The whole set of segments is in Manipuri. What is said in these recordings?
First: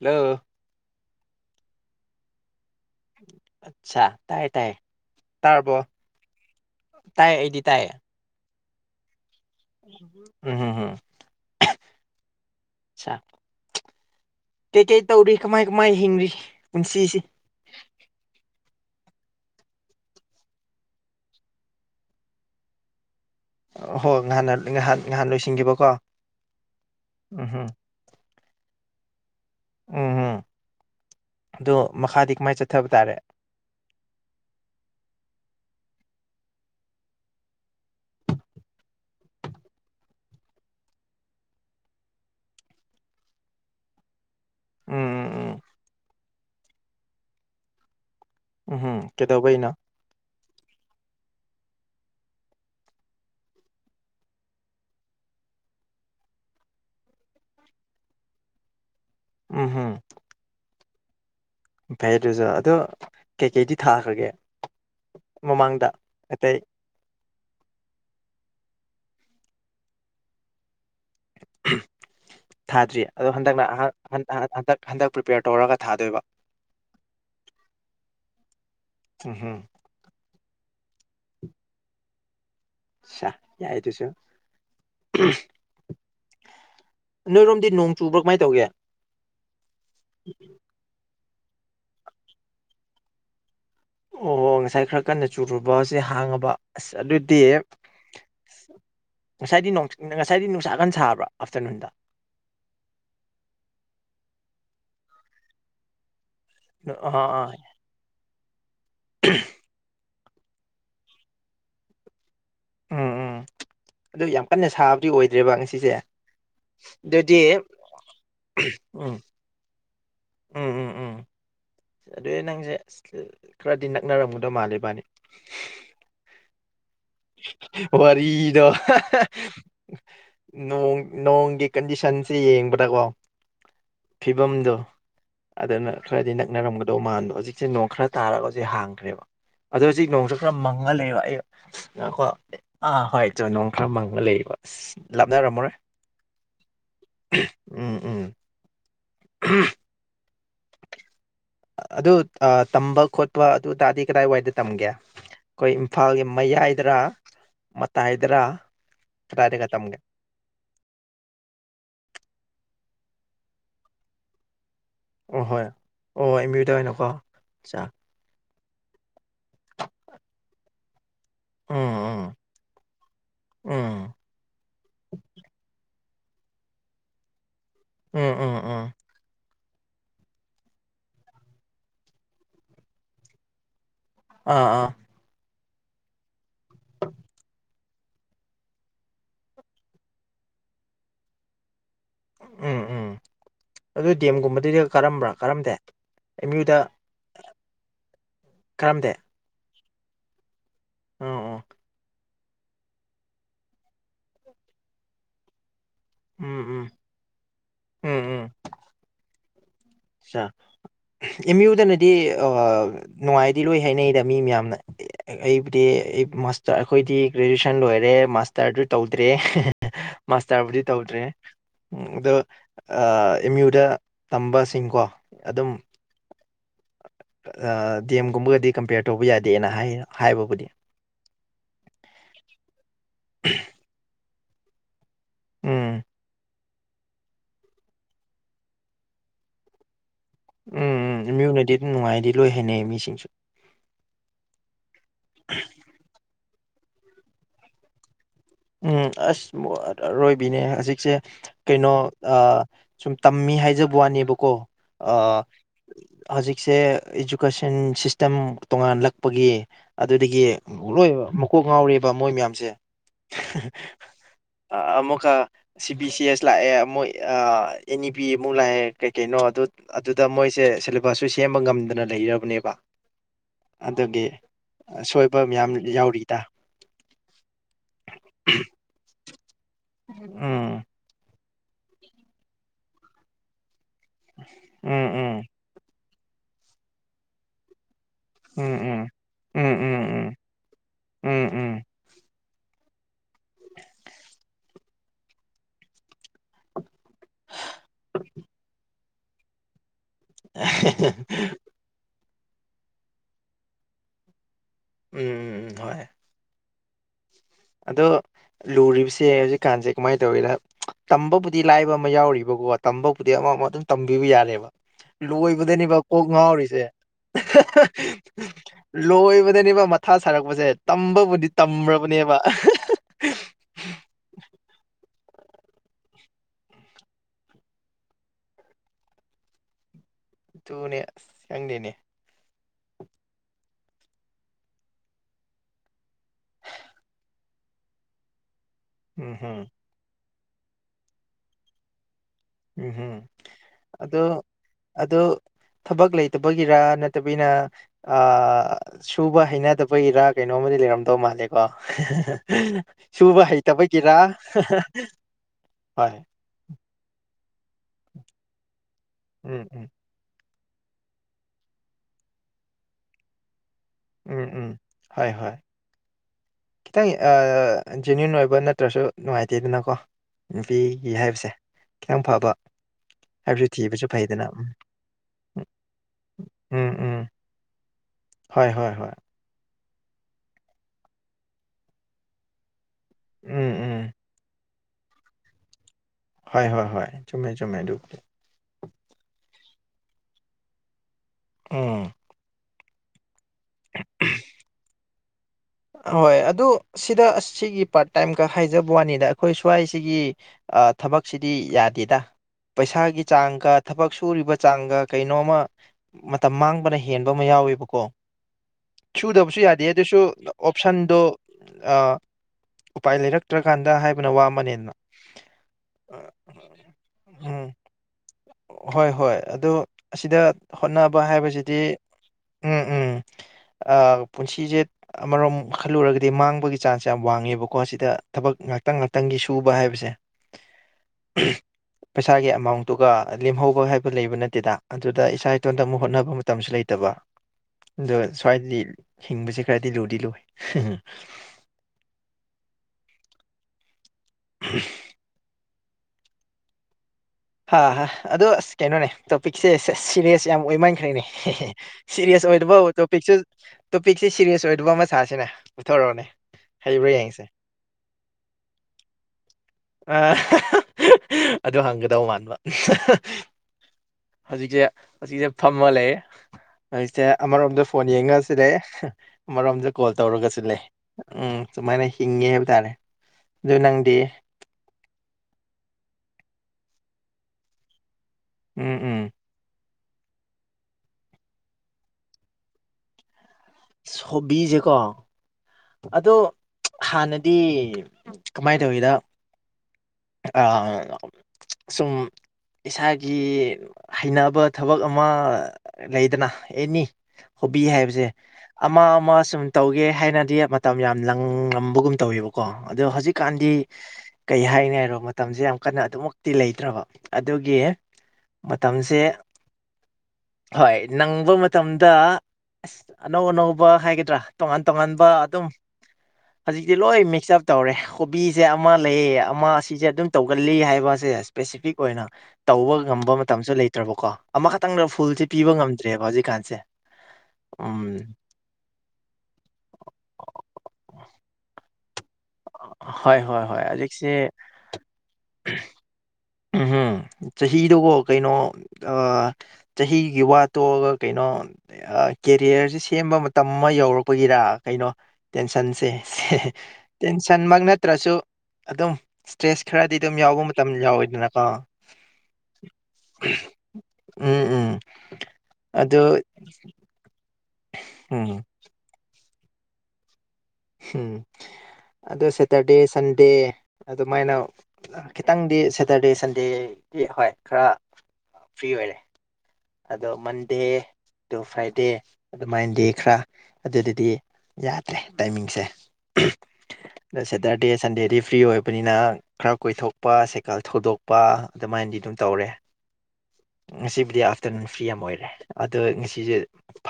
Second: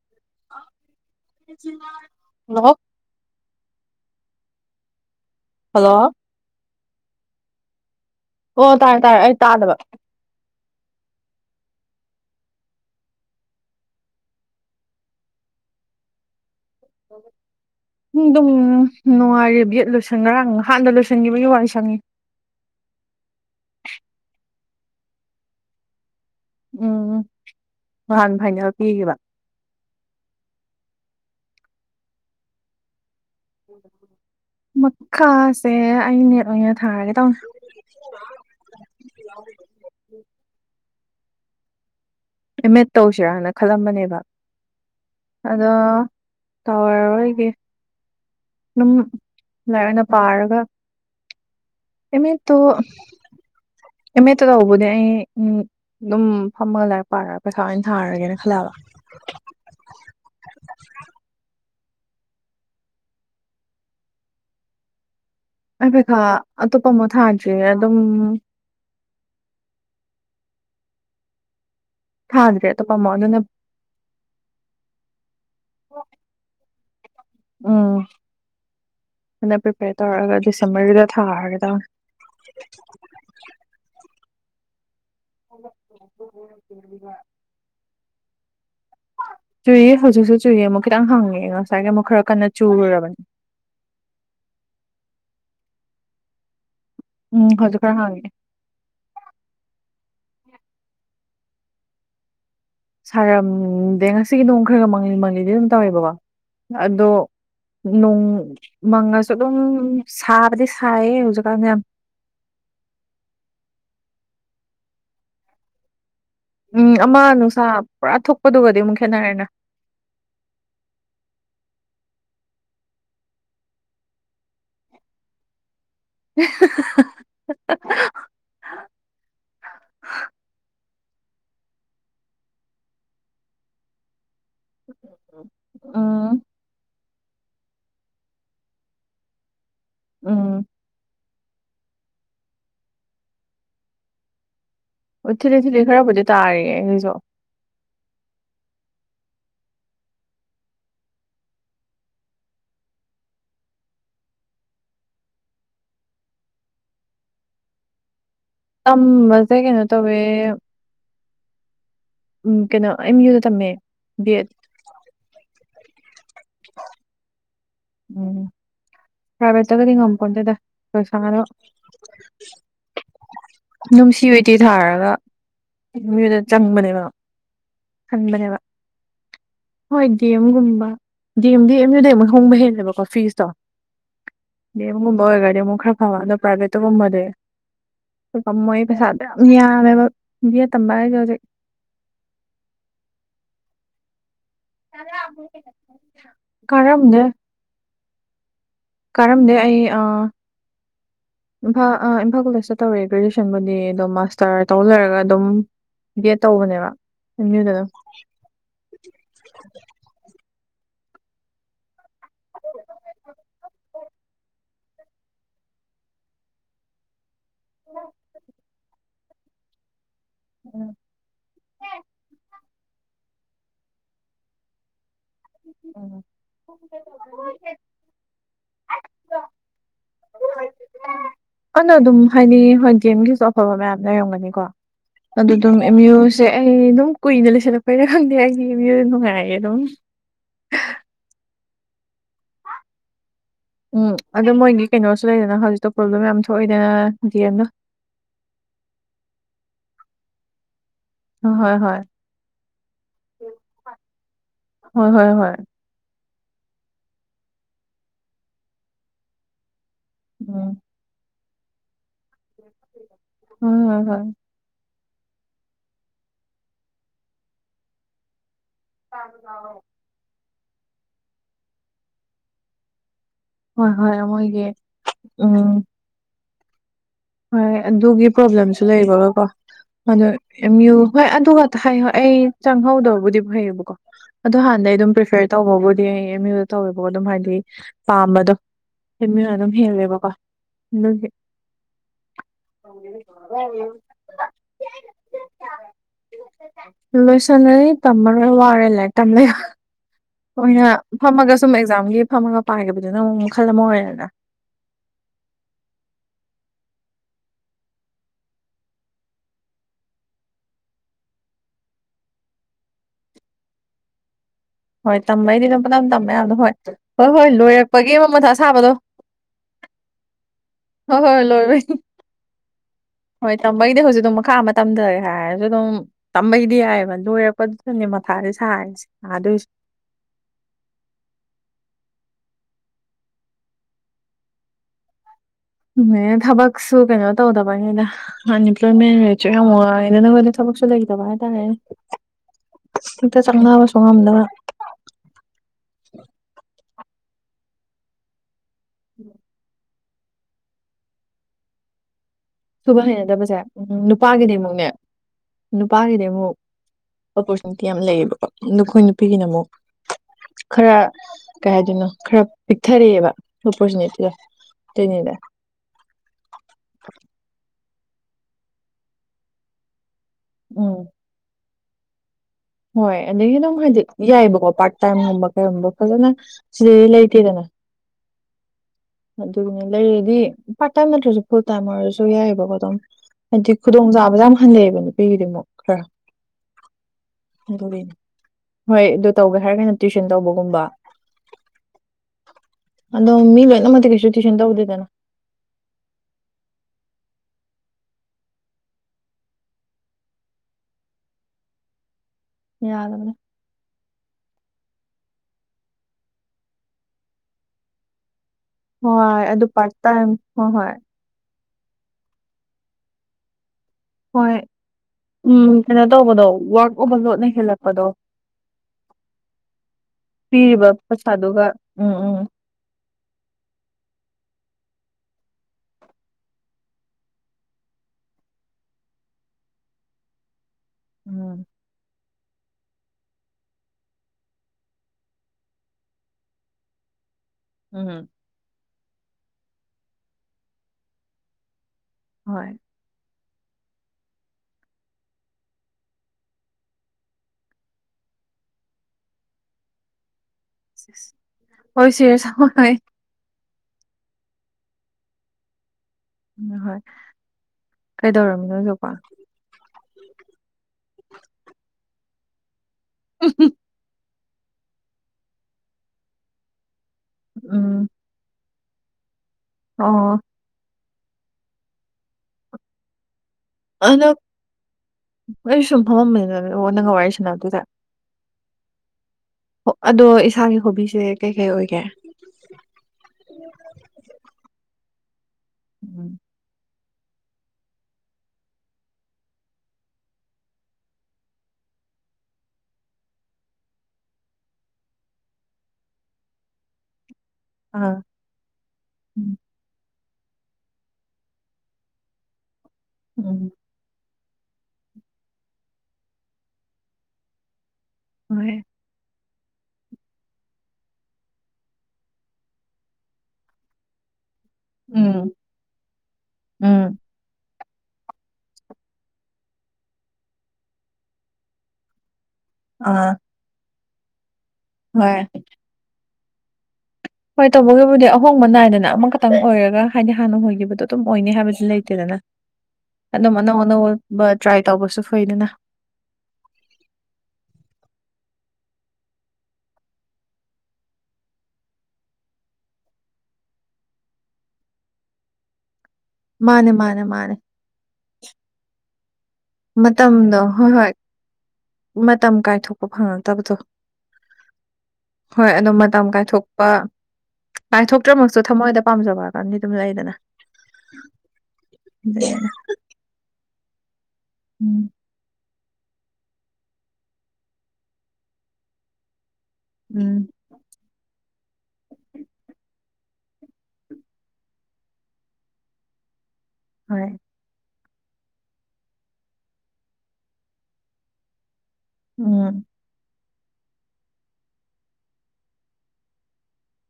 ꯍꯜꯂꯣ ꯍꯜꯂꯣ ꯑꯠꯆꯥ ꯇꯥꯏꯌꯦ ꯇꯥꯏꯌꯦ ꯇꯥꯔꯕꯣ ꯍꯜꯂꯣ ꯇꯥꯏꯌꯦ ꯑꯩꯗꯤ ꯇꯥꯏꯌꯦ ꯑꯣ ꯇꯥꯔꯦ ꯇꯥꯏꯦ ꯑꯩ ꯇꯥꯗꯕ ꯎꯝꯝ ꯎꯝ ꯀꯩꯀꯩ ꯇꯧꯔꯤ ꯀꯃꯥꯏ ꯀꯃꯥꯏ ꯍꯤꯡꯔꯤ ꯄꯨꯟꯁꯤꯁꯤ ꯑꯗꯨꯝ ꯅꯨꯡꯉꯥꯏꯔꯦ ꯕꯠ ꯂꯣꯏꯁꯟ ꯉꯔꯥꯡ ꯍꯥꯟꯅ ꯂꯣꯏꯁꯤꯟꯈꯤꯕꯒꯤ ꯋꯥꯔꯤ ꯁꯪꯉꯤ ꯍꯣ ꯉꯍꯥꯟ ꯉꯍꯥꯟ ꯉꯍꯥꯟ ꯂꯣꯏꯁꯤꯟꯈꯤꯕꯀꯣ ꯎꯝ ꯅꯍꯥꯟ ꯐꯥꯏꯅꯦꯜ ꯄꯤꯈꯤꯕ ꯎꯝ ꯎꯝ ꯑꯗꯣ ꯃꯈꯥꯗꯤ ꯀꯃꯥꯏ ꯆꯠꯊꯕ ꯇꯥꯔꯦ ꯃꯈꯥꯁꯦ ꯑꯩꯅꯦꯠ ꯑꯣꯏꯅ ꯊꯥꯔꯒꯦ ꯇꯧꯅꯦ ꯑꯦꯝ ꯑꯦꯗ ꯇꯧꯁꯤꯔꯥꯅ ꯈꯜꯂꯝꯕꯅꯦꯕ ꯎꯝ ꯎꯝ ꯎꯝ ꯑꯗꯣ ꯇꯧꯔꯔꯣꯏꯒ ꯑꯗꯨꯝ ꯎꯝꯍꯝ ꯀꯩꯗꯧꯕꯩꯅꯣ ꯂꯥꯏꯔꯤꯛ ꯑꯣꯏꯅ ꯄꯥꯔꯒ ꯑꯃꯤꯇꯣ ꯑꯦꯝ ꯑꯦꯠꯇ ꯇꯧꯕꯗꯤ ꯑꯩ ꯑꯗꯨꯝ ꯐꯝꯃꯒ ꯂꯥꯏꯔꯤꯛ ꯄꯥꯔꯒ ꯄꯩꯁꯥ ꯑꯣꯏꯅ ꯊꯥꯔꯒꯦꯅ ꯈꯜꯂꯛꯑꯕ ꯎꯝ ꯍꯝ ꯐꯩ ꯑꯗꯨꯁꯨ ꯑꯗꯣ ꯀꯩꯀꯩꯗꯤ ꯊꯥꯈ꯭ꯔꯒꯦ ꯃꯃꯥꯡꯗ ꯑꯇꯩ ꯀ ꯃ ꯊꯥꯖꯤꯦ ꯑꯦꯝ [inaudible] ꯊꯥꯗ꯭ꯔꯦ ꯑꯇꯣꯞꯄ ꯊꯥꯗ꯭ꯔꯤ ꯑꯃ ꯑꯗꯣ ꯑꯗꯨꯅ ꯍꯟꯗꯛꯅ ꯑꯍꯥꯛ ꯍꯟꯗꯛ ꯍꯟꯗꯛ ꯄ꯭ꯔꯤꯄꯦꯌꯔ ꯇꯧꯔꯒ ꯊꯥꯗꯣꯏꯕ ꯎꯝ ꯎꯝ ꯍꯝ ꯑ ꯀꯦ ꯇꯧꯔꯒ ꯗꯤꯁꯦꯝꯕꯔꯒꯤꯗ ꯊꯥꯒꯦ ꯇ ꯁꯥ ꯌꯥꯏꯗꯨꯁꯨ ꯀꯔꯤ ꯅꯣꯏ ꯔꯣꯝꯗꯤ ꯅꯣꯡ ꯆꯨꯕ꯭ꯔ ꯀꯃꯥꯏ ꯇꯧꯒꯦ ꯆꯨꯏꯌꯦ ꯍꯧꯖꯤꯛꯁꯨ ꯆꯨꯏꯌꯦ ꯑꯃꯨꯛ ꯈꯤꯇꯪꯉꯦ ꯉꯁꯥꯏꯒꯤ ꯑꯃꯨꯛ ꯈꯔ ꯀꯟꯅ ꯆꯨꯨꯔꯨꯔꯕꯅꯤ ꯑꯣ ꯉꯁꯥꯏ ꯈꯔ ꯀꯟꯅ ꯆꯨꯔꯨꯕ ꯍꯧꯖꯤ ꯍꯥꯡꯉꯕ ꯑꯁ ꯑꯗꯨꯗꯤ ꯎꯝ ꯍꯧꯖꯤꯛ ꯈꯔ ꯍꯥꯡꯉꯛꯑꯦ ꯉꯁꯥꯏꯗꯤ ꯉꯁꯥꯏꯗꯤ ꯅꯨꯡꯁꯥꯒꯥꯟ ꯁꯥꯕ꯭ꯔꯥꯐꯇꯔꯅꯨꯟꯗ ꯁꯥꯔꯝꯗꯦ ꯉꯁꯤꯒꯤ ꯅꯣꯡ ꯈꯔꯒ ꯃꯜ ꯃꯪꯒꯤꯗꯤ ꯑꯗꯨꯝ ꯇꯧꯋꯦꯕꯀꯣ ꯑꯗꯣ ꯑꯥ ꯑꯥ ꯅꯣꯡ ꯃꯪꯉꯁꯨ ꯑꯗꯨꯝ ꯁꯥꯕꯗꯤ ꯁꯥꯏꯌꯦ ꯍꯧꯖꯤꯛꯀꯥꯟꯗ ꯌꯥꯝ ꯎꯝ ꯎꯝ ꯑꯗꯨ ꯌꯥꯝ ꯀꯟꯅ ꯁꯥꯕꯗꯤ ꯑꯣꯏꯗ꯭ꯔꯦꯕ ꯉꯁꯤꯁꯦ ꯎꯝ ꯑꯃꯥ ꯑꯗꯨꯗꯤ ꯅꯨꯡꯁꯥ ꯄꯨꯔꯥ ꯊꯣꯛꯄꯗꯨꯒꯗꯤ ꯑꯃꯝꯛ ꯎꯝ ꯈꯦꯠꯅꯔꯦꯅꯦ ꯎꯝ ꯎꯝ ꯎꯝ ꯑꯗꯨ ꯅꯪꯁꯦ ꯑꯁ ꯈꯔꯗꯤ ꯅꯛꯅꯔꯝꯒꯗꯧ ꯃꯥꯜꯂꯦ ꯕꯥꯅꯤ [inaudible] ꯋꯥꯔꯤꯗꯣ ꯅꯣꯡꯒꯤ ꯀꯟꯗꯤꯁꯟꯁ ꯌꯦꯡꯕꯗꯀꯣ ꯐꯤꯕꯝꯗꯣ ꯑꯗꯨꯅ ꯈꯔꯗꯤ ꯎꯝ ꯅꯛꯅꯔꯝꯒꯗꯧ ꯃꯥꯟꯗꯣ ꯍꯧꯖꯤꯛꯁꯦ ꯅꯣꯡ ꯈꯔ ꯇꯥꯔꯒ ꯍꯧꯖꯤꯛ ꯍꯥꯡꯈ꯭ꯔꯦꯕ ꯑꯗꯣ ꯍꯧꯖꯤꯛ ꯅꯣꯡ ꯆꯪ ꯈꯔ ꯎꯝ ꯃꯥꯡꯍꯜꯂꯦꯕ ꯑꯩ ꯍꯣꯏ ꯑꯥ ꯍꯣꯏ ꯆꯣ ꯅꯅꯨꯡ ꯈꯔ ꯃꯪꯉ ꯂꯩꯌꯦꯕ ꯑꯁ ꯑꯣ ꯊꯤꯂꯤ ꯂꯥꯞꯅꯔꯝꯃꯔꯣꯏ ꯊꯤꯠꯜꯂꯤ ꯈꯔꯕꯨꯗꯤ ꯇꯥꯔꯤꯌꯦ ꯑꯩꯁꯨ ꯎꯝ ꯎꯝ ꯍꯥꯝ [inaudible] ꯑꯗꯨ ꯇꯝꯕ ꯈꯣꯠꯄ ꯑꯗꯨ ꯇꯔꯗꯤ ꯀꯗꯥꯏꯋꯥꯏꯗ ꯇꯝꯒꯦ ꯑꯩꯈꯣꯏ ꯏꯝꯐꯥꯜꯒꯤ ꯃꯌꯥꯏꯗꯔ ꯃꯇꯥꯏꯗꯔ ꯇꯝ ꯃꯁꯦꯒꯩꯅꯣ ꯇꯧꯋꯦ ꯎ ꯀꯩꯅꯣ ꯑꯦꯝ ꯌꯨꯗ ꯇꯝꯃꯦ ꯕꯤ ꯑꯦꯗ ꯑꯣ ꯍꯣꯏ ꯑꯣ ꯑꯦꯝꯌꯨ ꯇꯧꯅꯀꯣ ꯆꯥꯛ ꯎꯝ ꯄ꯭ꯔꯥꯏꯚꯦꯠꯇꯒꯗꯤ ꯉꯝꯄꯣꯟꯗꯦꯗ ꯄꯣꯏꯁꯥ ꯉꯅꯣ ꯑꯥ ꯑꯥ ꯅꯨꯡꯁꯤ ꯑꯣꯏꯗꯦ ꯊꯥꯔꯒ ꯃꯤꯑꯣꯏꯗ ꯆꯪꯕꯅꯦꯕ ꯎꯝ ꯎꯝ ꯈꯟꯕꯅꯦꯕ ꯎꯝ ꯍꯣꯏ ꯗꯤ ꯑꯦꯝꯒꯨꯝꯕ ꯗꯤ ꯑꯦꯝ ꯗꯤ ꯑꯦꯝ ꯌꯨꯗꯩ ꯑꯃꯨꯛ ꯍꯣꯡꯕ ꯍꯦꯜꯂꯕꯀꯣ ꯐꯤꯁꯇꯣ꯫ ꯑꯥ ꯑꯥ ꯗꯦꯝꯒꯨꯝꯕ ꯑꯣꯏꯒꯔꯗꯤ ꯑꯃꯨꯛ ꯈꯔ ꯐꯒꯗꯕ ꯑꯗꯣ ꯄ꯭ꯔꯥꯏꯚꯦꯠꯇꯒꯨꯝꯕꯗꯤ꯫ ꯉꯥꯝꯃꯣꯏꯒꯤ ꯄꯩꯁꯥꯗ ꯌꯥꯝꯃꯦꯕ ꯕꯦꯠ ꯇꯝꯕ ꯍꯥꯏꯁꯦ ꯍꯧꯖꯤꯛ꯫ ꯎꯝ ꯎꯝ꯫ ꯑꯗꯨ ꯗꯦꯝꯒꯨꯝꯕꯗꯨꯗ ꯀꯔꯝꯕ꯭ꯔꯥ ꯀꯔꯝꯗꯦ ꯑꯦꯝ ꯌꯨꯗ ꯀꯥꯔꯝꯗꯦ ꯀꯔꯝꯗꯦ꯫ ꯀꯔꯝꯗꯦ ꯑꯩ ꯑꯥ ꯑꯣ ꯏꯝꯐꯥꯜ ꯏꯝꯐꯥꯜ ꯀꯣꯂꯦꯖꯇ ꯇꯧꯔꯦ ꯒ꯭ꯔꯦꯖꯦꯁꯟꯕꯨꯗꯤ ꯑꯗꯨꯝ ꯃꯥꯁꯇꯔ ꯇꯧ ꯂꯣꯏꯔꯒ ꯑꯗꯨꯝ ꯕꯦꯠ ꯎꯝ ꯎꯝ ꯇꯧꯕꯅꯦꯕ ꯑꯦꯝ ꯌꯨꯗ ꯑꯗꯨꯝ꯫ ꯎꯝ ꯑ ꯑꯦꯝ ꯌꯨꯗꯅꯗꯤ ꯅꯨꯡꯉꯥꯏꯗꯤ ꯂꯣꯏ ꯍꯥꯏꯅꯩꯗ ꯃꯤ ꯃꯌꯥꯝꯅ ꯑꯩꯕꯨꯗꯤ ꯑꯩꯁꯇꯔ ꯑꯩꯈꯣꯏꯗꯤ ꯒ꯭ꯔꯦꯖꯨꯑꯦꯁꯟ ꯂꯣꯏꯔꯦ ꯃꯥꯁꯇꯔꯗꯨ ꯇꯧꯗ꯭ꯔꯦ ꯃꯥꯁꯇꯔꯕꯨꯗꯤ ꯇꯧꯗ꯭ꯔꯦ ꯑꯗꯣ ꯑꯦꯝ ꯌꯨꯗ ꯇꯝꯕꯁꯤꯡꯀꯣ ꯑꯗꯨꯝ ꯦꯝꯒꯨꯝꯕꯒꯗꯤ ꯀꯝꯄꯦꯌꯔ ꯇꯧꯕ ꯌꯥꯗꯦꯅ ꯍꯥꯏ ꯍꯥꯏꯕꯕꯨꯗꯤ ꯀꯅꯣ ꯑꯗꯨꯝ ꯍꯥꯏꯅꯤ ꯍꯣꯏ ꯗꯤ ꯑꯦꯝꯒꯤꯁꯨ ꯑꯐꯕ ꯃꯌꯥꯝ ꯂꯩꯔꯝꯒꯅꯤꯀꯣ ꯑꯗꯨ ꯑꯗꯨꯝ ꯑꯦꯝ ꯎꯝ ꯌꯨꯁꯦ ꯑꯩ ꯑꯗꯨꯝ ꯀꯨꯏꯅ ꯂꯩꯣꯏꯁꯤꯜꯂꯛꯄꯩꯔ ꯈꯪꯗꯦ ꯑꯩꯁ ꯃꯤ ꯅꯨꯡꯉꯥꯏꯌꯦ ꯑꯗꯨꯝ ꯎꯝ ꯎꯝ ꯃꯤꯏꯅꯗꯤ ꯑꯗꯨꯝ ꯅꯨꯡꯉꯥꯏꯗꯤ ꯂꯣꯏ ꯍꯦꯟꯅꯩ ꯃꯤꯁꯤꯡꯁꯨ ꯎꯝ ꯑꯗꯣ ꯃꯣꯏꯒꯤ ꯀꯩꯅꯣꯁꯨ ꯂꯩꯗꯅ ꯍꯧꯖꯤꯛꯇꯣ ꯄ꯭ꯔꯣꯕ꯭ꯂꯦꯝ ꯌꯥꯝ ꯊꯣꯛꯏꯗꯅ ꯗꯤ ꯑꯦꯝꯅ ꯎꯝ ꯑꯁ ꯑꯔꯣꯏꯕꯤꯅꯦ ꯍꯧꯖꯤꯛꯁꯦ ꯍꯣꯏ ꯀꯩꯅꯣ ꯍꯣꯏ ꯑ ꯁꯨꯝ ꯇꯝꯃꯤ ꯍꯥꯏꯖꯕ ꯋꯥꯅꯦꯕꯀꯣ ꯍꯣꯏ ꯑ ꯍꯣꯏ ꯍꯣꯏ ꯍꯧꯖꯤꯛꯁꯦ ꯏꯖꯨꯀꯦꯁꯟ ꯁꯤꯁꯇꯦꯝ ꯇꯣꯉꯥꯟꯜꯂꯛꯄꯒꯤ ꯑꯗꯨꯗꯒꯤ ꯎꯝ ꯂꯣꯏ ꯃꯀꯣꯛ ꯉꯥꯎꯔꯤꯑꯕ ꯃꯣꯏ ꯃꯌꯥꯝꯁꯦ ꯍꯣꯏ ꯍꯣꯏ ꯍꯣꯏ ꯑꯃꯨꯛꯀ ꯁꯤ ꯕꯤ ꯁꯤ ꯑꯦꯁ ꯂꯥꯛꯑꯦ ꯑꯃꯨꯛ ꯑꯦꯟ ꯏ ꯄꯤ ꯑꯃꯨꯛ ꯂꯥꯛꯑꯦ꯫ ꯀꯩ ꯀꯩꯅꯣ ꯑꯗꯨ ꯑꯗꯨꯗ ꯃꯣꯏꯁꯦ ꯁꯤꯂꯦꯕꯁꯁꯨ ꯁꯦꯝꯕ ꯉꯝꯗꯅ ꯂꯩꯔꯕꯅꯦꯕ꯫ ꯍꯣꯏ ꯑꯗꯨꯒꯤ ꯍꯣꯏ ꯃꯣꯏꯒꯤ ꯑꯁꯣꯏꯕ ꯃꯌꯥꯝ ꯎꯝ ꯌꯥꯎꯔꯤꯗ꯫ ꯍꯣꯏ ꯑꯗꯨꯒꯤ ꯄ꯭ꯔꯣꯕ꯭ꯂꯦꯝꯁꯨ ꯂꯩꯕꯒꯀꯣ ꯑꯗꯣ ꯑꯦꯝ ꯎꯝ ꯌꯨ ꯍꯣꯏ ꯑꯗꯨꯒ ꯍ ꯑꯩ ꯆꯪꯍꯧꯗꯕꯨꯗꯤꯕꯨ ꯐꯩꯌꯦꯕꯀꯣ ꯑꯗ ꯍꯥꯟꯅꯩ ꯎꯝ ꯑꯗꯨꯝ ꯎꯝ ꯄ꯭ꯔꯤꯐꯔ ꯇꯧꯕꯕꯨꯗꯤ ꯑꯩ ꯑꯦꯝ ꯌꯨꯗ ꯇꯧꯋꯦꯕꯣ ꯑꯗꯨꯝ ꯍꯥꯏꯗꯤ ꯄꯥꯝꯕꯗꯣ ꯎꯝ ꯑꯦꯝꯌꯨꯅ ꯎꯝ ꯑꯗꯨꯝ ꯎꯝ ꯍꯦꯜꯂꯦꯕꯀꯣ ꯎꯝ ꯑꯗꯨꯒꯤ꯫ ꯎꯝ ꯎꯝ ꯎꯝ꯫ ꯑ [inaudible] ꯂꯣꯏꯁ ꯂꯥꯅꯤ ꯇꯝꯃꯔꯣꯏ ꯋꯥꯔꯦ ꯂꯩꯔꯤꯛ ꯇꯝ ꯂꯩꯕꯥ ꯑꯣꯏꯅ ꯐꯝꯃꯒ ꯁꯨꯝ ꯑꯦꯛꯖꯥꯝꯒꯤ ꯐꯝꯃꯒ ꯄꯥꯏꯈꯤꯕꯗꯨꯅ ꯑꯃꯨꯛ ꯃꯈꯜ ꯑꯃ ꯑꯣꯏꯔꯦꯅ꯫ ꯎꯝ ꯍꯣꯏ ꯑꯗꯣ ꯂꯨꯔꯤꯕꯁꯦ ꯍꯧꯖꯤꯛꯀꯥꯟꯁꯦ ꯀꯃꯥꯏꯅ ꯇꯧꯋꯗ ꯇꯝꯕꯕꯨꯗꯤ ꯂꯥꯏꯕ ꯑꯃ ꯌꯥꯎꯔꯤꯕꯀꯣ ꯇꯝꯕꯕꯨꯗꯤ ꯑꯃ ꯑꯃ ꯑꯗꯨꯝ ꯇꯝꯕꯤꯕ ꯌꯥꯔꯦꯕ꯫ ꯍꯣꯏ ꯇꯝꯕꯩꯗꯤ ꯑꯗꯨꯝ ꯂꯣꯏꯕꯗꯅꯦꯕ ꯄꯨꯅꯝ ꯀꯣꯛ ꯇꯝꯕ ꯌꯥꯕꯗꯣ ꯍꯣꯏ ꯉꯥꯎꯔꯤꯁꯦ ꯍꯣꯏ ꯍꯣꯏ ꯂꯣꯏꯔꯛꯄꯒꯤ ꯑꯃ ꯃꯊꯥ ꯁꯥꯕꯗꯣ ꯂꯣꯏꯕꯗꯅꯦꯕ ꯊꯥ ꯁꯥꯔꯛꯄꯁꯦ ꯍꯣꯏ ꯍꯣꯏ ꯇꯝꯕꯕꯨꯗꯤ ꯂꯣꯏꯕꯩ ꯇꯝꯕꯅꯦꯕ ꯍꯣꯏ ꯇꯝꯕꯩꯗꯤ ꯍꯧꯖꯤꯛ ꯑꯗꯨꯝ ꯃꯈꯥ ꯑꯃ ꯇꯝꯊꯔꯦ ꯍꯥꯏꯔꯁꯨ ꯑꯗꯨꯝ ꯇꯝꯕꯩꯗꯤ ꯌꯥꯏꯑꯕ ꯂꯣꯏꯔꯛꯄꯗꯨꯗꯅꯦ ꯃꯊꯥꯁ ꯁꯥꯔ ꯁꯥꯥꯗꯣꯏꯁꯦ ꯇꯨꯅꯦ ꯈꯪꯗꯦꯅꯦ ꯅꯦ ꯊꯕꯛꯁꯨ ꯀꯩꯅꯣ ꯇꯧꯗꯕꯅꯤꯅ ꯑꯟꯑꯝꯄ꯭ꯂꯣꯏꯃꯦꯟ ꯎꯝ ꯑꯣꯏꯁꯨ ꯍꯝ ꯌꯥꯝꯝꯃꯛꯑꯣ ꯍꯥꯏꯅ ꯊꯕꯛꯁꯨ ꯂꯩꯇꯕ ꯍꯥꯏꯇꯥꯔꯦ ꯎꯝ ꯍꯦꯛꯇ ꯆꯪꯅꯕꯁꯨ ꯉꯝꯗꯕ꯫ ꯑꯗꯨ ꯊꯕꯛ ꯂꯩꯇꯕꯒꯤꯔ ꯅꯠꯇꯕꯤꯅ ꯑ ꯁꯨꯕ ꯍꯩꯅꯗꯕ ꯑꯩꯈꯣꯏꯒꯤꯔꯥ ꯀꯩꯅꯣꯝꯃ ꯂꯩꯔꯝꯗꯧ ꯃꯥꯜꯂꯦꯀꯣ ꯁꯨꯕ ꯍꯩꯅꯗꯕꯁꯦ ꯎꯝ ꯅꯨꯄꯥꯒꯤꯗꯤ ꯑꯃꯨꯛꯅꯦ ꯍꯣꯏ ꯅꯨꯄꯥꯒꯤꯗꯤ ꯑꯃꯨꯛ ꯑꯣꯄꯣꯔꯆꯨꯅꯤꯇꯤ ꯌꯥꯝ ꯂꯩꯌꯦꯕꯀꯣ ꯅꯈꯣꯏ ꯅꯨꯄꯤꯒꯤꯅ ꯎꯝ ꯑꯃꯨꯛ ꯎꯝ ꯈꯔ ꯀꯩ ꯍꯥꯏꯗꯣꯏꯅꯣ ꯈꯔ ꯄꯤꯛꯊꯔꯛꯑꯦꯕ ꯑꯣꯄꯣꯔꯆꯨꯅꯤꯇꯤꯗꯣ ꯎꯝ ꯎꯝ ꯑꯗꯨꯏꯅꯤꯗ꯫ ꯇꯩ ꯑꯥ ꯖꯦꯅ꯭ꯨꯋꯟ ꯑꯣꯏꯕ ꯅꯠꯇ꯭ꯔꯁꯨ ꯅꯨꯡꯉꯥꯏꯇꯦꯗꯅꯀꯣ ꯎꯝ ꯅꯨꯄꯤꯒꯤ ꯍꯥꯏꯕꯁꯦ ꯀꯌꯥꯝ ꯐꯕ ꯍꯣꯏ ꯑꯗꯒꯤ ꯍꯥꯏꯕꯁꯨ ꯑꯗꯨꯝ ꯍꯥꯏꯗꯤ ꯊꯤꯕꯁꯨ ꯐꯩꯗꯅ ꯌꯥꯏꯑꯕꯀꯣ ꯎꯝ ꯄꯥꯔꯠ ꯇꯥꯏꯝꯒꯨꯝꯕ ꯀꯩꯒꯨꯝꯕ ꯐꯖꯥꯅ ꯁꯤꯗꯗꯤ ꯂꯩꯇꯦꯗꯅ ꯐꯥꯏ ꯍꯣꯏ ꯍꯣꯏ ꯑꯗꯨꯅꯤ ꯂꯩꯔꯗꯤ ꯄꯥꯔꯠ-ꯇꯥꯏꯝ ꯅꯠꯇ꯭ꯔꯖꯨ ꯐꯨꯜ-ꯇꯥꯏꯝ ꯑꯣꯏꯔꯁꯨ ꯌꯥꯏꯑꯕꯀꯣ ꯑꯗꯨꯝ ꯎꯝ ꯍꯥꯏꯗꯤ ꯎꯝ ꯈꯨꯗꯣꯡꯆꯥꯕꯗꯣ ꯌꯥꯝ ꯍꯟꯗꯩꯑꯕ ꯅꯨꯄꯤꯒꯤꯗꯤ ꯑꯃꯨꯛ ꯈꯔ ꯍꯣꯏ ꯍꯣꯏ ꯍꯣꯏ ꯆꯨꯝꯃꯦ ꯆꯨꯝꯃꯦ ꯑꯗꯨꯒꯤꯅꯤ ꯑꯗꯨꯕꯨꯗꯤ ꯍꯣꯏ ꯑꯗꯨ ꯇꯧꯒꯦ ꯍꯥꯏꯔꯒꯅ ꯇꯨꯏꯁꯟ ꯇꯧꯕꯒꯨꯝꯕ ꯎꯝ ꯑꯗꯣ ꯃꯤ ꯂꯣꯏꯅꯃꯛꯇꯤ ꯀꯩꯁꯨ ꯇ꯭ꯨꯢꯁꯟ ꯇꯧꯗꯦꯗꯅ ꯑꯍꯣꯏ ꯑꯗꯨ ꯁꯤꯗ ꯁꯤꯒꯤ ꯄꯥꯔꯠ-ꯇꯥꯏꯝ ꯀ ꯍꯥꯏꯖꯕꯩ ꯋꯥꯅꯤꯗ ꯑꯩꯈꯣꯏ ꯁ꯭ꯋꯥꯏꯁꯤꯒꯤ ꯑꯥ ꯊꯕꯛꯁꯤꯗꯤ ꯌꯥꯗꯦꯗ ꯄꯩꯁꯥꯒꯤ ꯌꯥꯗꯕꯅꯦ ꯆꯥꯡꯒ ꯊꯕꯛ ꯁꯨꯔꯤꯕ ꯆꯥꯡꯒ ꯀꯩꯅꯣꯃ ꯃꯇꯝ ꯃꯥꯡꯕꯅ ꯍꯦꯟꯕ ꯑꯃ ꯌꯥꯎꯋꯦꯕꯀꯣ꯫ ꯍꯣꯏ ꯁꯨꯗꯕꯁꯨ ꯑꯗꯨ ꯌꯥꯗꯦ ꯄꯥꯔꯠ ꯑꯗꯨꯁꯨ ꯇꯥꯏꯝ ꯍꯣꯏ ꯍꯣꯏ ꯑꯗꯣ ꯑꯥ ꯎꯄꯥꯏ ꯂꯩꯔꯛꯇ꯭ꯔ ꯀꯥꯟꯗ ꯍꯥꯏ ꯍꯣꯏ ꯎꯝ ꯀꯩꯅꯣ ꯑ ꯇꯧꯕꯗꯣ ꯋꯥꯔꯛ ꯑꯣꯕꯔ ꯂꯣꯠꯅ ꯎꯝ ꯍꯦꯜꯂꯛꯄꯗꯣ꯫ ꯍꯣꯏ ꯍꯣꯏ ꯑꯗꯨ ꯑꯁꯤꯗ ꯄꯤꯔꯤꯕ ꯍꯣꯠꯅꯕ ꯄꯩꯁꯥꯗꯨꯒ ꯍꯥꯏꯕꯁꯤꯗꯤ ꯎꯝ ꯎꯝ ꯎꯝ꯫ ꯑ ꯄꯨꯟꯁꯤꯁꯦ ꯑꯃꯔꯣꯝ ꯈꯜꯂꯨꯔꯒꯗꯤ ꯃꯥꯡꯕꯒꯤ ꯆꯥꯟꯁ ꯌꯥꯝ ꯋꯥꯡꯉꯦꯕꯀꯣ ꯁꯤꯗ ꯊꯕꯛ ꯉꯥꯛꯇꯪ ꯉꯥꯛꯇꯪꯒꯤ ꯁꯨꯕ ꯍꯥꯏꯕꯁꯦ꯫ ꯑ ꯄꯩꯁꯥꯒꯤ ꯑꯦꯃꯥꯎꯟꯇꯨꯒ ꯂꯦꯝꯍꯧꯕ ꯍꯥꯏꯕ ꯂꯩꯕ ꯅꯠꯇꯦꯗ ꯑꯗꯨꯗ ꯏꯁꯥ ꯏꯇꯣꯟꯇ ꯑꯃꯨꯛ ꯍꯣꯠꯅꯕ ꯃꯇꯝꯁꯨ ꯂꯩꯇꯕ ꯑꯗꯣ ꯎꯝ ꯁ꯭ꯋꯥꯏꯗꯗꯤ ꯍꯤꯡꯕꯁꯦ ꯈꯔꯗꯤ ꯂꯨꯗꯤ ꯂꯨꯏ ꯍꯣꯏ꯫ ꯑꯍꯥꯝ ꯍꯥ-ꯍꯥ ꯑꯗꯣ ꯑꯁ ꯀꯩꯅꯣꯅꯦ ꯇꯣꯄꯤꯛꯁꯦ ꯁꯦꯁ ꯁꯤꯔꯤꯁ ꯌꯥꯝ ꯑꯣꯏ ꯃꯥꯟꯈ꯭ꯔꯦꯅꯦ ꯍꯦꯍꯦ ꯍꯣꯏ ꯁꯦꯔꯤꯌꯁ ꯁꯤꯔꯁ ꯑꯣꯏꯗꯕ ꯍꯣꯏ ꯇꯣꯄꯤꯛꯁꯨ ꯇꯣꯄꯤꯛꯁꯦ ꯁꯤꯔꯤꯌꯁ ꯑꯣꯏꯗꯕ ꯑꯃ ꯁꯥꯁꯤꯅꯦ ꯄꯨꯊꯣꯔꯛꯑꯣꯅꯦ ꯅꯍꯣꯏ ꯍꯩꯕ꯭ꯔꯥ ꯌꯦꯡꯁꯦ ꯀꯩꯗꯧꯔꯝꯃꯤꯅꯣ ꯑꯗꯨꯕꯣ ꯑ ꯑꯍꯥꯍꯥ ꯑꯗꯨ ꯍꯪꯒꯗꯧ ꯃꯥꯟꯕ ꯎꯍꯨꯝ ꯍꯧꯖꯤꯛꯁꯦ ꯃꯆꯤꯗ ꯐꯝꯃꯒ ꯂꯩꯢ ꯍꯧꯖꯤꯛꯁꯦ ꯑꯃꯔꯣꯝꯗ ꯎꯝ ꯐꯣꯟ ꯌꯦꯡꯉꯒꯁꯨ ꯂꯩ, ꯑꯃꯔꯣꯝꯗ ꯀꯣꯜ ꯑꯣ ꯇꯧꯔꯒꯁꯨ ꯂꯩ ꯎꯝ ꯁꯨꯃꯥꯏꯅ ꯍꯤꯡꯉꯦ ꯍꯥꯏꯕ ꯇꯥꯔꯦ ꯑꯗꯨ ꯅꯪꯗꯤ ꯑꯗꯣ ꯑꯩ ꯁꯨꯝ ꯐꯝꯃꯝꯕꯅꯤꯗ ꯅꯪꯒ ꯋꯥꯔꯤ ꯁꯅꯕꯗꯨꯗ ꯎꯝ ꯎꯝ ꯑꯣ ꯑꯗꯣ ꯏꯁꯥꯒꯤ ꯍꯣꯕꯤꯁꯦ ꯀꯩ ꯀꯩ ꯑꯣꯏꯒꯦ ꯍꯣꯕꯤꯁꯦ ꯀꯣ ꯑꯗꯣ ꯎꯝ ꯍꯥꯟꯅꯗꯤ ꯀꯃꯥꯏꯅ ꯇꯧꯒꯦꯗ ꯑꯥ ꯁꯨꯝ ꯏꯁꯥꯒꯤ ꯍꯩꯅꯕ ꯊꯕꯛ ꯑꯃ ꯂꯩꯗꯅ ꯑꯦꯅꯤ ꯍꯣꯕꯤ ꯑꯥ ꯍꯥꯏꯕꯖꯦ ꯑꯃ ꯑꯃ ꯎꯝ ꯁꯨꯝ ꯇꯧꯒꯦ ꯍꯥꯏꯅꯗꯤ ꯃꯇꯝ ꯌꯥꯝ ꯂꯪꯉꯝꯕꯒꯨꯝ ꯇꯧꯢꯕ ꯀꯣ ꯑꯗꯣ ꯍꯧꯖꯤꯛꯀꯥꯟꯗꯤ ꯎꯝ ꯀꯩ ꯍꯥꯏꯅꯤ ꯃꯇꯝꯖꯦ ꯌꯥꯝ ꯀꯟꯅ ꯑꯗꯨꯃꯛꯇꯤ ꯂꯩꯇ꯭ꯔꯕ ꯑꯗꯨꯒꯤ ꯍꯣꯏ ꯃꯇꯝꯖꯦ ꯍꯣꯏ ꯅꯪꯕ ꯃꯇꯝꯗ ꯑꯁ ꯑꯅꯧ ꯑꯅꯧꯕ ꯍꯥꯏꯒꯗ꯭ꯔꯥ ꯇꯣꯉꯥꯟ ꯇꯣꯉꯥꯟꯕ ꯎꯝ ꯑꯗꯨꯝ ꯍꯧꯖꯤꯛꯇꯤ ꯎꯝ ꯂꯣꯏ ꯃꯤꯛꯁ ꯑꯞ ꯇꯧꯔꯦ ꯍꯣꯕꯤꯁꯦ ꯑꯃ ꯂꯩꯌꯦ ꯑꯃ ꯁꯤꯖꯦ ꯑꯗꯨꯝ ꯇꯧꯒꯜꯂꯤ ꯍꯥꯏꯕꯁꯦ ꯏꯁꯄꯦꯁꯤꯐꯤꯛ ꯑꯣꯏꯅ ꯇꯧꯕ ꯑꯥ ꯉꯝꯕ ꯃꯇꯝꯁꯨ ꯂꯩꯇ꯭ꯔꯕꯀꯣ ꯑꯃꯈꯛꯇꯪꯗ ꯍꯣꯏ ꯐꯨꯜꯖꯦ ꯄꯤꯕ ꯉꯝꯗ꯭ꯔꯦꯕ ꯍꯧꯖꯤꯛꯀꯥꯟꯁꯦ ꯍꯣꯏ ꯇꯧꯕꯒꯤꯕꯨꯗꯤ ꯎꯝ ꯑꯍꯣꯡꯕ ꯅꯥꯏꯗꯅ ꯑꯃꯈꯛꯇꯪ ꯑꯣꯏꯔꯒ ꯍꯥꯏꯗꯤ ꯍꯥꯟꯅ ꯍꯣꯏꯒꯤꯕꯗꯣ ꯑꯗꯨꯝ ꯑꯣꯏꯅꯤ ꯍꯥꯏꯕꯗꯤ ꯂꯩꯇꯦꯗꯅ ꯍꯣꯏ ꯑꯗꯨꯝ ꯍꯣꯏ ꯑꯅꯧ ꯍꯣꯏ ꯍꯧꯖꯤꯛꯁꯦ ꯑꯅꯧꯕ ꯇ꯭ꯔꯥꯏ ꯇꯧꯕꯁꯨ ꯐꯩꯅꯤꯅ ꯎꯝꯝ ꯆꯍꯤꯗꯨꯒꯣ ꯀꯩꯅꯣ ꯑ ꯆꯍꯤꯒꯤ ꯋꯥ ꯇꯣꯛꯑꯒ ꯀꯩꯅꯣ ꯀꯦꯔꯤꯌꯔꯁꯦ ꯁꯦꯝꯕ ꯃꯇꯝ ꯑꯃ ꯌꯧꯔꯛꯄꯒꯤꯔ ꯀꯩꯅꯣ ꯇꯦꯟꯁꯟꯁꯦ ꯃꯥꯅꯦ ꯃꯥꯅꯦ ꯃꯥꯅꯦ ꯇꯦꯟꯁꯟꯃꯛ ꯅꯠꯇ꯭ꯔꯁꯨ ꯑꯗꯨꯝ ꯏꯁꯇ꯭ꯔꯦꯁ ꯈꯔꯗꯤ ꯑꯗꯨꯝ ꯃꯇꯝꯗꯣ ꯌꯥꯎꯕ ꯃꯇꯝ ꯍꯣꯏ ꯍꯣꯏ ꯌꯥꯎꯋꯤꯗꯅꯀꯣ ꯃꯇꯝ ꯀꯥꯏꯊꯣꯛꯄ ꯐꯪꯉꯛꯇꯕꯗꯣ ꯎꯝ ꯎꯝ ꯍꯣꯏ ꯑꯗꯣ ꯃꯇꯝ ꯑꯗꯨ ꯀꯥꯏꯊꯣꯛꯄ ꯀꯥꯏꯊꯣꯛꯇ꯭ꯔꯃꯁꯨ ꯎꯝ ꯊꯃꯣꯏꯗ ꯄꯥꯝꯖꯕꯀꯅꯤ ꯑꯗꯨꯝ ꯂꯩꯗꯅ ꯎꯝ ꯑꯗꯣ ꯁꯦꯇꯔꯗꯦ ꯁꯟꯗꯦ ꯑꯗꯨꯃꯥꯏꯅ ꯎꯝ [inaudible] ꯈꯤꯇꯪꯗꯤ ꯁꯦꯇꯔꯗꯦ ꯁꯟꯗꯦꯗꯤ ꯍꯣꯏ ꯈꯔ ꯐ꯭ꯔꯤ ꯑꯣꯏꯔꯦ ꯑꯗꯣ ꯎꯝ ꯃꯟ ꯗꯦ ꯑꯗꯣ ꯐ꯭ꯔꯥꯏꯗꯦ ꯑꯗꯨꯃꯥꯏꯅꯗꯤ ꯈꯔ ꯑꯗꯨꯗꯗꯤ ꯌꯥꯗ꯭ꯔꯦ ꯇꯥꯏꯃꯤꯡꯁꯦ ꯍꯣꯏ ꯁꯦꯇꯔꯗꯦ ꯁꯟꯗꯦꯗꯤ ꯐ꯭ꯔꯤ ꯑꯣꯏꯕꯅꯤꯅ ꯈꯔ ꯀꯣꯏꯊꯣꯛꯄ ꯁꯥꯏꯀꯜ ꯊꯧꯗꯣꯛ ꯄꯥ ꯑꯗꯨꯃꯥꯏꯅꯗꯤ ꯑꯗꯨꯝ ꯇꯧꯔꯦ ꯎꯝ ꯉꯁꯤꯕꯨꯗꯤ ꯑꯥꯐꯇꯔꯅꯨꯟ ꯐ꯭ꯔꯤ ꯌꯥꯝ ꯑꯣꯏꯔꯦ ꯑꯗꯣ ꯉꯁꯤꯖꯦ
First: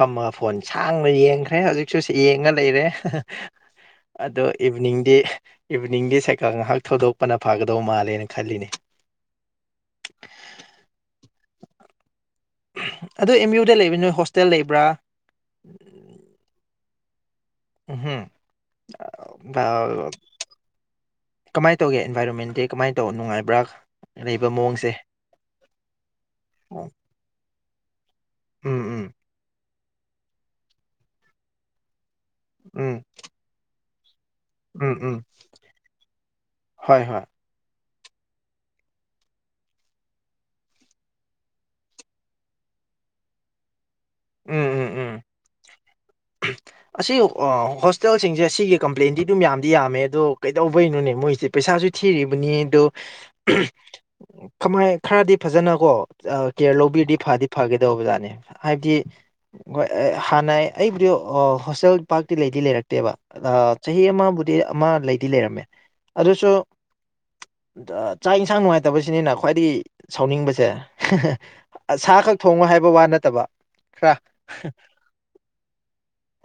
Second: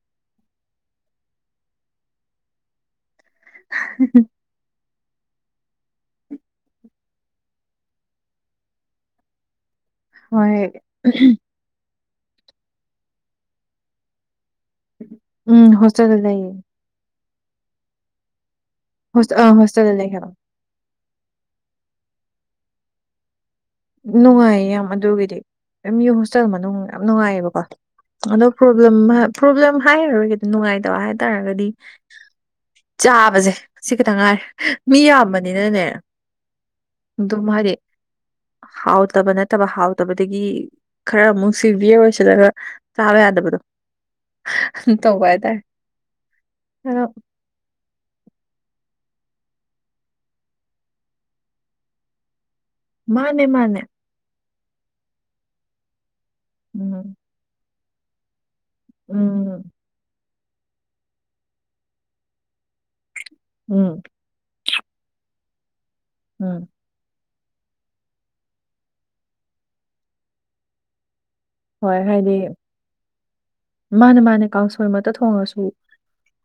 ꯐꯝꯃꯒ ꯐꯣꯟ ꯁꯥꯡꯅ ꯌꯦꯡꯈ꯭ꯔꯦ ꯍꯧꯖꯤꯛꯁꯨ ꯌꯦꯡꯉꯥ ꯂꯩꯔꯦ ꯑꯗꯣ ꯏꯕꯤꯅꯤꯡꯗꯤ ꯏꯕꯤꯅꯤꯡꯗꯤ ꯁꯥꯏꯀꯥꯜ ꯉꯥꯏꯍꯥꯛ ꯊꯧꯗꯣꯛꯄꯅ ꯐꯥꯒꯗꯧ ꯃꯥꯜꯂꯦꯅ ꯈꯜꯂꯤꯅꯦ ꯍꯣꯏ ꯑꯍꯝ ꯑꯗꯨ ꯑꯦꯝ ꯌꯨꯗ ꯂꯩꯕ ꯅꯣꯏ ꯍꯣꯁꯇꯦꯜ ꯂꯩꯕ꯭ꯔꯥ ꯎꯝ ꯍꯣꯁꯇꯦꯜ ꯂꯩꯌꯦ ꯎꯝ ꯍꯣꯁ ꯑ ꯍꯣꯁꯇꯦꯜꯗ ꯂꯩ ꯍꯥꯏꯕ ꯀꯃꯥꯏꯅ ꯇꯧꯒꯦꯟꯥꯏꯔꯣꯟꯃꯦꯟꯗꯤ ꯀꯃꯥꯏꯅ ꯇꯧ ꯅꯨꯡꯉꯥꯏꯕ꯭ꯔꯥ ꯂꯩꯕ ꯅꯨꯡꯉꯥꯏꯌꯦ ꯌꯥꯝ ꯃꯑꯣꯡꯁꯦ ꯑꯗꯨꯒꯤꯗꯤ ꯌꯨ ꯍꯣꯁꯇꯦꯜ ꯃꯅꯨꯡ ꯎꯝ ꯌꯥꯝ ꯅꯨꯡꯉꯥꯏꯌꯦꯕꯀꯣ ꯑꯗꯣ ꯄ꯭ꯔꯣꯕ꯭ꯂꯦꯝ ꯎꯝ ꯄ꯭ꯔꯣꯕ꯭ꯂꯦꯝ ꯍꯥꯏꯔꯔꯣꯏꯒꯈꯤ ꯅꯨꯡꯉꯥꯏꯇꯕ ꯍꯥꯏꯇꯥꯔꯒꯗꯤ ꯎꯝ ꯆꯥꯕꯁꯦ ꯁꯤ ꯈꯤꯇꯪ ꯉꯥꯏꯔꯦ ꯎꯝ ꯃꯤ ꯎꯝ ꯌꯥꯝꯕꯅꯤꯅꯅꯦ ꯍꯣꯏ ꯍꯣꯏ ꯑꯗꯨꯝ ꯍꯥꯏꯗꯤ ꯍꯥꯎꯇꯕ ꯅꯠꯇꯕ ꯍꯥꯎꯇꯕꯗꯒꯤ ꯈꯔ ꯑꯃꯨꯛ ꯁꯤꯚꯤꯌꯔ ꯑꯣꯏꯁꯤꯜꯂꯒ ꯆꯥꯕ ꯌꯥꯗꯕꯗꯣ ꯎꯝ ꯎꯝ ꯎꯝ ꯇꯧꯕ ꯍꯥꯏꯇꯥꯔꯦ ꯑ ꯑꯣ ꯍꯣꯁꯇꯦꯜꯁꯤꯡꯁꯦ ꯑꯁꯤꯒꯤ ꯀꯝꯄ꯭ꯂꯦꯟꯗꯤ ꯑꯗꯨꯝ ꯌꯥꯝꯗꯤ ꯌꯥꯝꯃꯦ ꯑꯗꯣ ꯀꯩꯗꯧꯕꯩꯩꯅꯣꯅꯦ ꯃꯣꯏꯁꯦ ꯄꯩꯁꯥꯁꯨ ꯊꯤꯔꯤꯕꯅꯤ ꯑꯗꯣ ꯃꯥꯅꯦ ꯃꯥꯅꯦ ꯀꯃꯥꯏ ꯈꯔꯗꯤ ꯐꯖꯅ ꯀꯣ ꯀꯦꯌꯔ ꯎꯝ ꯂꯧꯕꯤꯔꯗꯤ ꯐꯗꯤ ꯐꯒꯦꯗꯧꯕ ꯑꯣꯖꯥꯠꯅꯤ ꯍꯥꯏꯕꯗꯤ ꯎꯝ ꯍꯣꯏ ꯍꯥꯟꯅ ꯑꯩꯕꯨꯗꯤ ꯍꯣꯁꯇꯦꯜ ꯄꯥꯔꯇꯤ ꯂꯩꯗꯤ ꯂꯩꯔꯛꯇꯦꯕ ꯎꯝ ꯆꯍꯤ ꯑꯃꯕꯨꯗꯤ ꯑꯃ ꯂꯩꯗꯤ ꯂꯩꯔꯝꯃꯦ ꯑꯗꯨꯁꯨ ꯎꯝ ꯆꯥꯛ ꯌꯦꯟꯁꯥꯡ ꯅꯨꯡꯉꯥꯏꯇꯕꯁꯤꯅꯤꯅ ꯈ꯭ꯋꯥꯏꯗꯒꯤ ꯁꯥꯎꯅꯤꯡꯕꯁꯦ ꯍꯣꯏ ꯁꯥ ꯈꯛ ꯍꯥꯏꯗꯤ ꯊꯣꯡꯉꯣ ꯍꯥꯏꯕ ꯋꯥ ꯅꯠꯇꯕ ꯈꯔ ꯃꯥꯅꯦ ꯃꯥꯅꯦ ꯀꯥꯡꯁꯜ ꯑꯃꯠꯇ ꯊꯣꯡꯉꯁꯨ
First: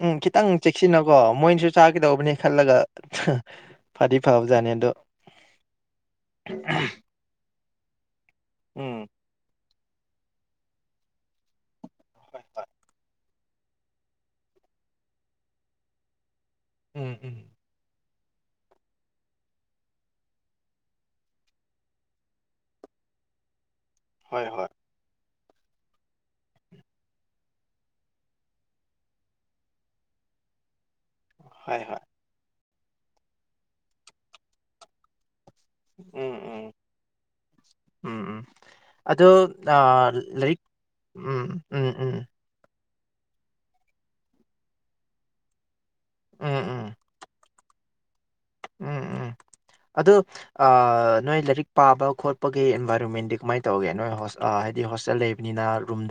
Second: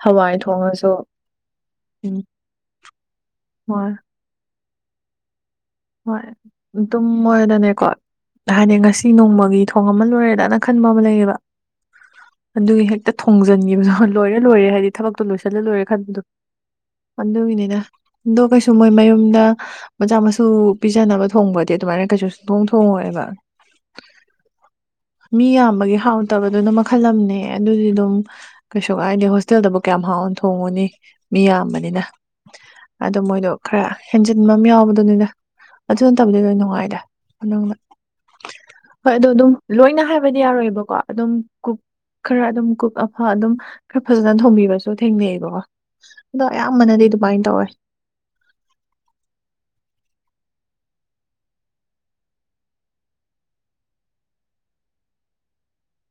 ꯎꯝ ꯍꯋꯥꯏ ꯈꯤꯇꯪ ꯊꯣꯡꯉꯁꯨ ꯆꯦꯛꯁꯤꯟꯅꯀꯣ ꯃꯣꯏꯅꯁꯨ ꯎꯝ ꯆꯥꯒꯗꯧꯕꯅꯦ ꯈꯜꯂꯒ ꯍꯣꯏ ꯐꯗꯤ ꯐꯕꯖꯠꯅꯤ ꯑꯗꯨ ꯍꯣꯏ ꯑꯗꯨꯝ ꯑꯣꯏꯗꯅꯦꯀꯣ ꯍꯥꯏꯗꯤ ꯎꯝ ꯉꯁꯤ ꯅꯣꯡꯃꯒꯤ ꯊꯣꯡ ꯑꯃ ꯂꯣꯏꯔꯦꯗꯅ ꯈꯟꯕ ꯑꯃ ꯂꯩꯌꯦꯕ ꯑꯗꯨꯒꯤ ꯍꯦꯛꯇ ꯈꯣꯡꯖꯤꯟꯈꯤꯕ ꯂꯣꯏꯔꯦ ꯂꯣꯏꯔꯦ ꯍꯥꯏꯗꯤ ꯊꯕꯛꯇꯣ ꯂꯣꯏꯁꯤꯜꯂ ꯂꯣꯏꯔꯦ ꯈꯟꯕꯗꯣ ꯍꯣꯏ ꯍꯣꯏ ꯎꯝ ꯎꯝ ꯑꯗꯨꯒꯤꯅꯤꯅ ꯑꯗꯣ ꯀꯩꯁꯨ ꯃꯣꯏ ꯃꯌꯨꯝꯗ ꯃꯆꯥ ꯃꯁꯨ ꯁꯨ ꯄꯤꯖꯅꯕ ꯊꯣꯡꯕꯗꯤ ꯑꯗꯨꯃꯥꯏꯅ ꯀꯩꯁꯨ ꯊꯣꯡ ꯊꯣꯡꯉꯣꯏꯑꯕ ꯍꯣꯏ ꯍꯣꯏ ꯃꯤ ꯌꯥꯝꯕꯒꯤ ꯍꯥꯎꯇꯕꯗꯨꯅ ꯃꯈꯜ ꯑꯃꯅꯦ ꯑꯗꯨꯗꯤ ꯑꯗꯨꯝ ꯀꯩꯁꯨ ꯀꯥꯏꯗꯦ ꯍꯣꯁꯇꯦꯜꯗꯕꯨ ꯀꯌꯥꯝ ꯍꯥꯎꯅ ꯊꯣꯡꯉꯨꯅꯤ ꯃꯤ ꯍꯣꯏ ꯍꯣꯏ ꯌꯥꯝꯕꯅꯤꯅ ꯑꯗꯣ ꯃꯣꯏꯗꯣ ꯈꯔ ꯍꯦꯟꯖꯤꯟꯕ ꯑꯃ ꯌꯥꯎꯕꯗꯨꯅꯤꯗ ꯑꯗꯨ ꯎꯝ ꯅꯠꯇꯕꯗꯤ ꯂꯣꯏ ꯎꯝ ꯅꯨꯡꯉꯥꯏꯔꯗ ꯎꯝ ꯎꯝ ꯍꯣꯏ ꯑꯗꯣ ꯑꯗꯨꯝ ꯂꯣꯏꯅ ꯍꯥꯏꯕꯗꯤ ꯂꯥꯏꯔꯤꯛ ꯌꯥꯔꯣꯏꯑꯕꯀꯣ ꯑꯗꯨꯝ ꯎꯝ ꯀꯛ ꯎꯝ ꯎꯝ ꯈꯔ ꯑꯗꯨꯝ ꯀ ꯍ ꯑꯗꯨꯝ ꯈꯔ ꯐꯖꯅ ꯊꯣꯝꯕꯤꯕꯁꯨ ꯊꯦꯡꯅꯩꯑꯕꯀꯣ ꯑꯗꯣ ꯎꯝ ꯎꯝ ꯑꯌꯥꯝꯕꯅꯗꯤ ꯑꯗꯨꯃꯥꯏꯅ ꯇꯧꯋꯦ ꯎꯝ ꯎꯝ [unintelligible] ꯑꯗꯨ ꯅꯣꯏ ꯂꯥꯏꯔꯤꯛ ꯄꯥꯕ ꯈꯣꯠꯄꯒꯤ ꯑꯦꯟꯚꯥꯏꯔꯣꯟꯃꯦꯟꯗꯤ ꯀꯃꯥꯏꯅ ꯇꯧꯒꯦ ꯅꯣꯏ ꯍꯥꯏꯗꯤ ꯍꯣꯁꯇꯦꯜ ꯂꯩꯕ ꯑꯅ ꯔꯨꯝꯗ [unintelligible]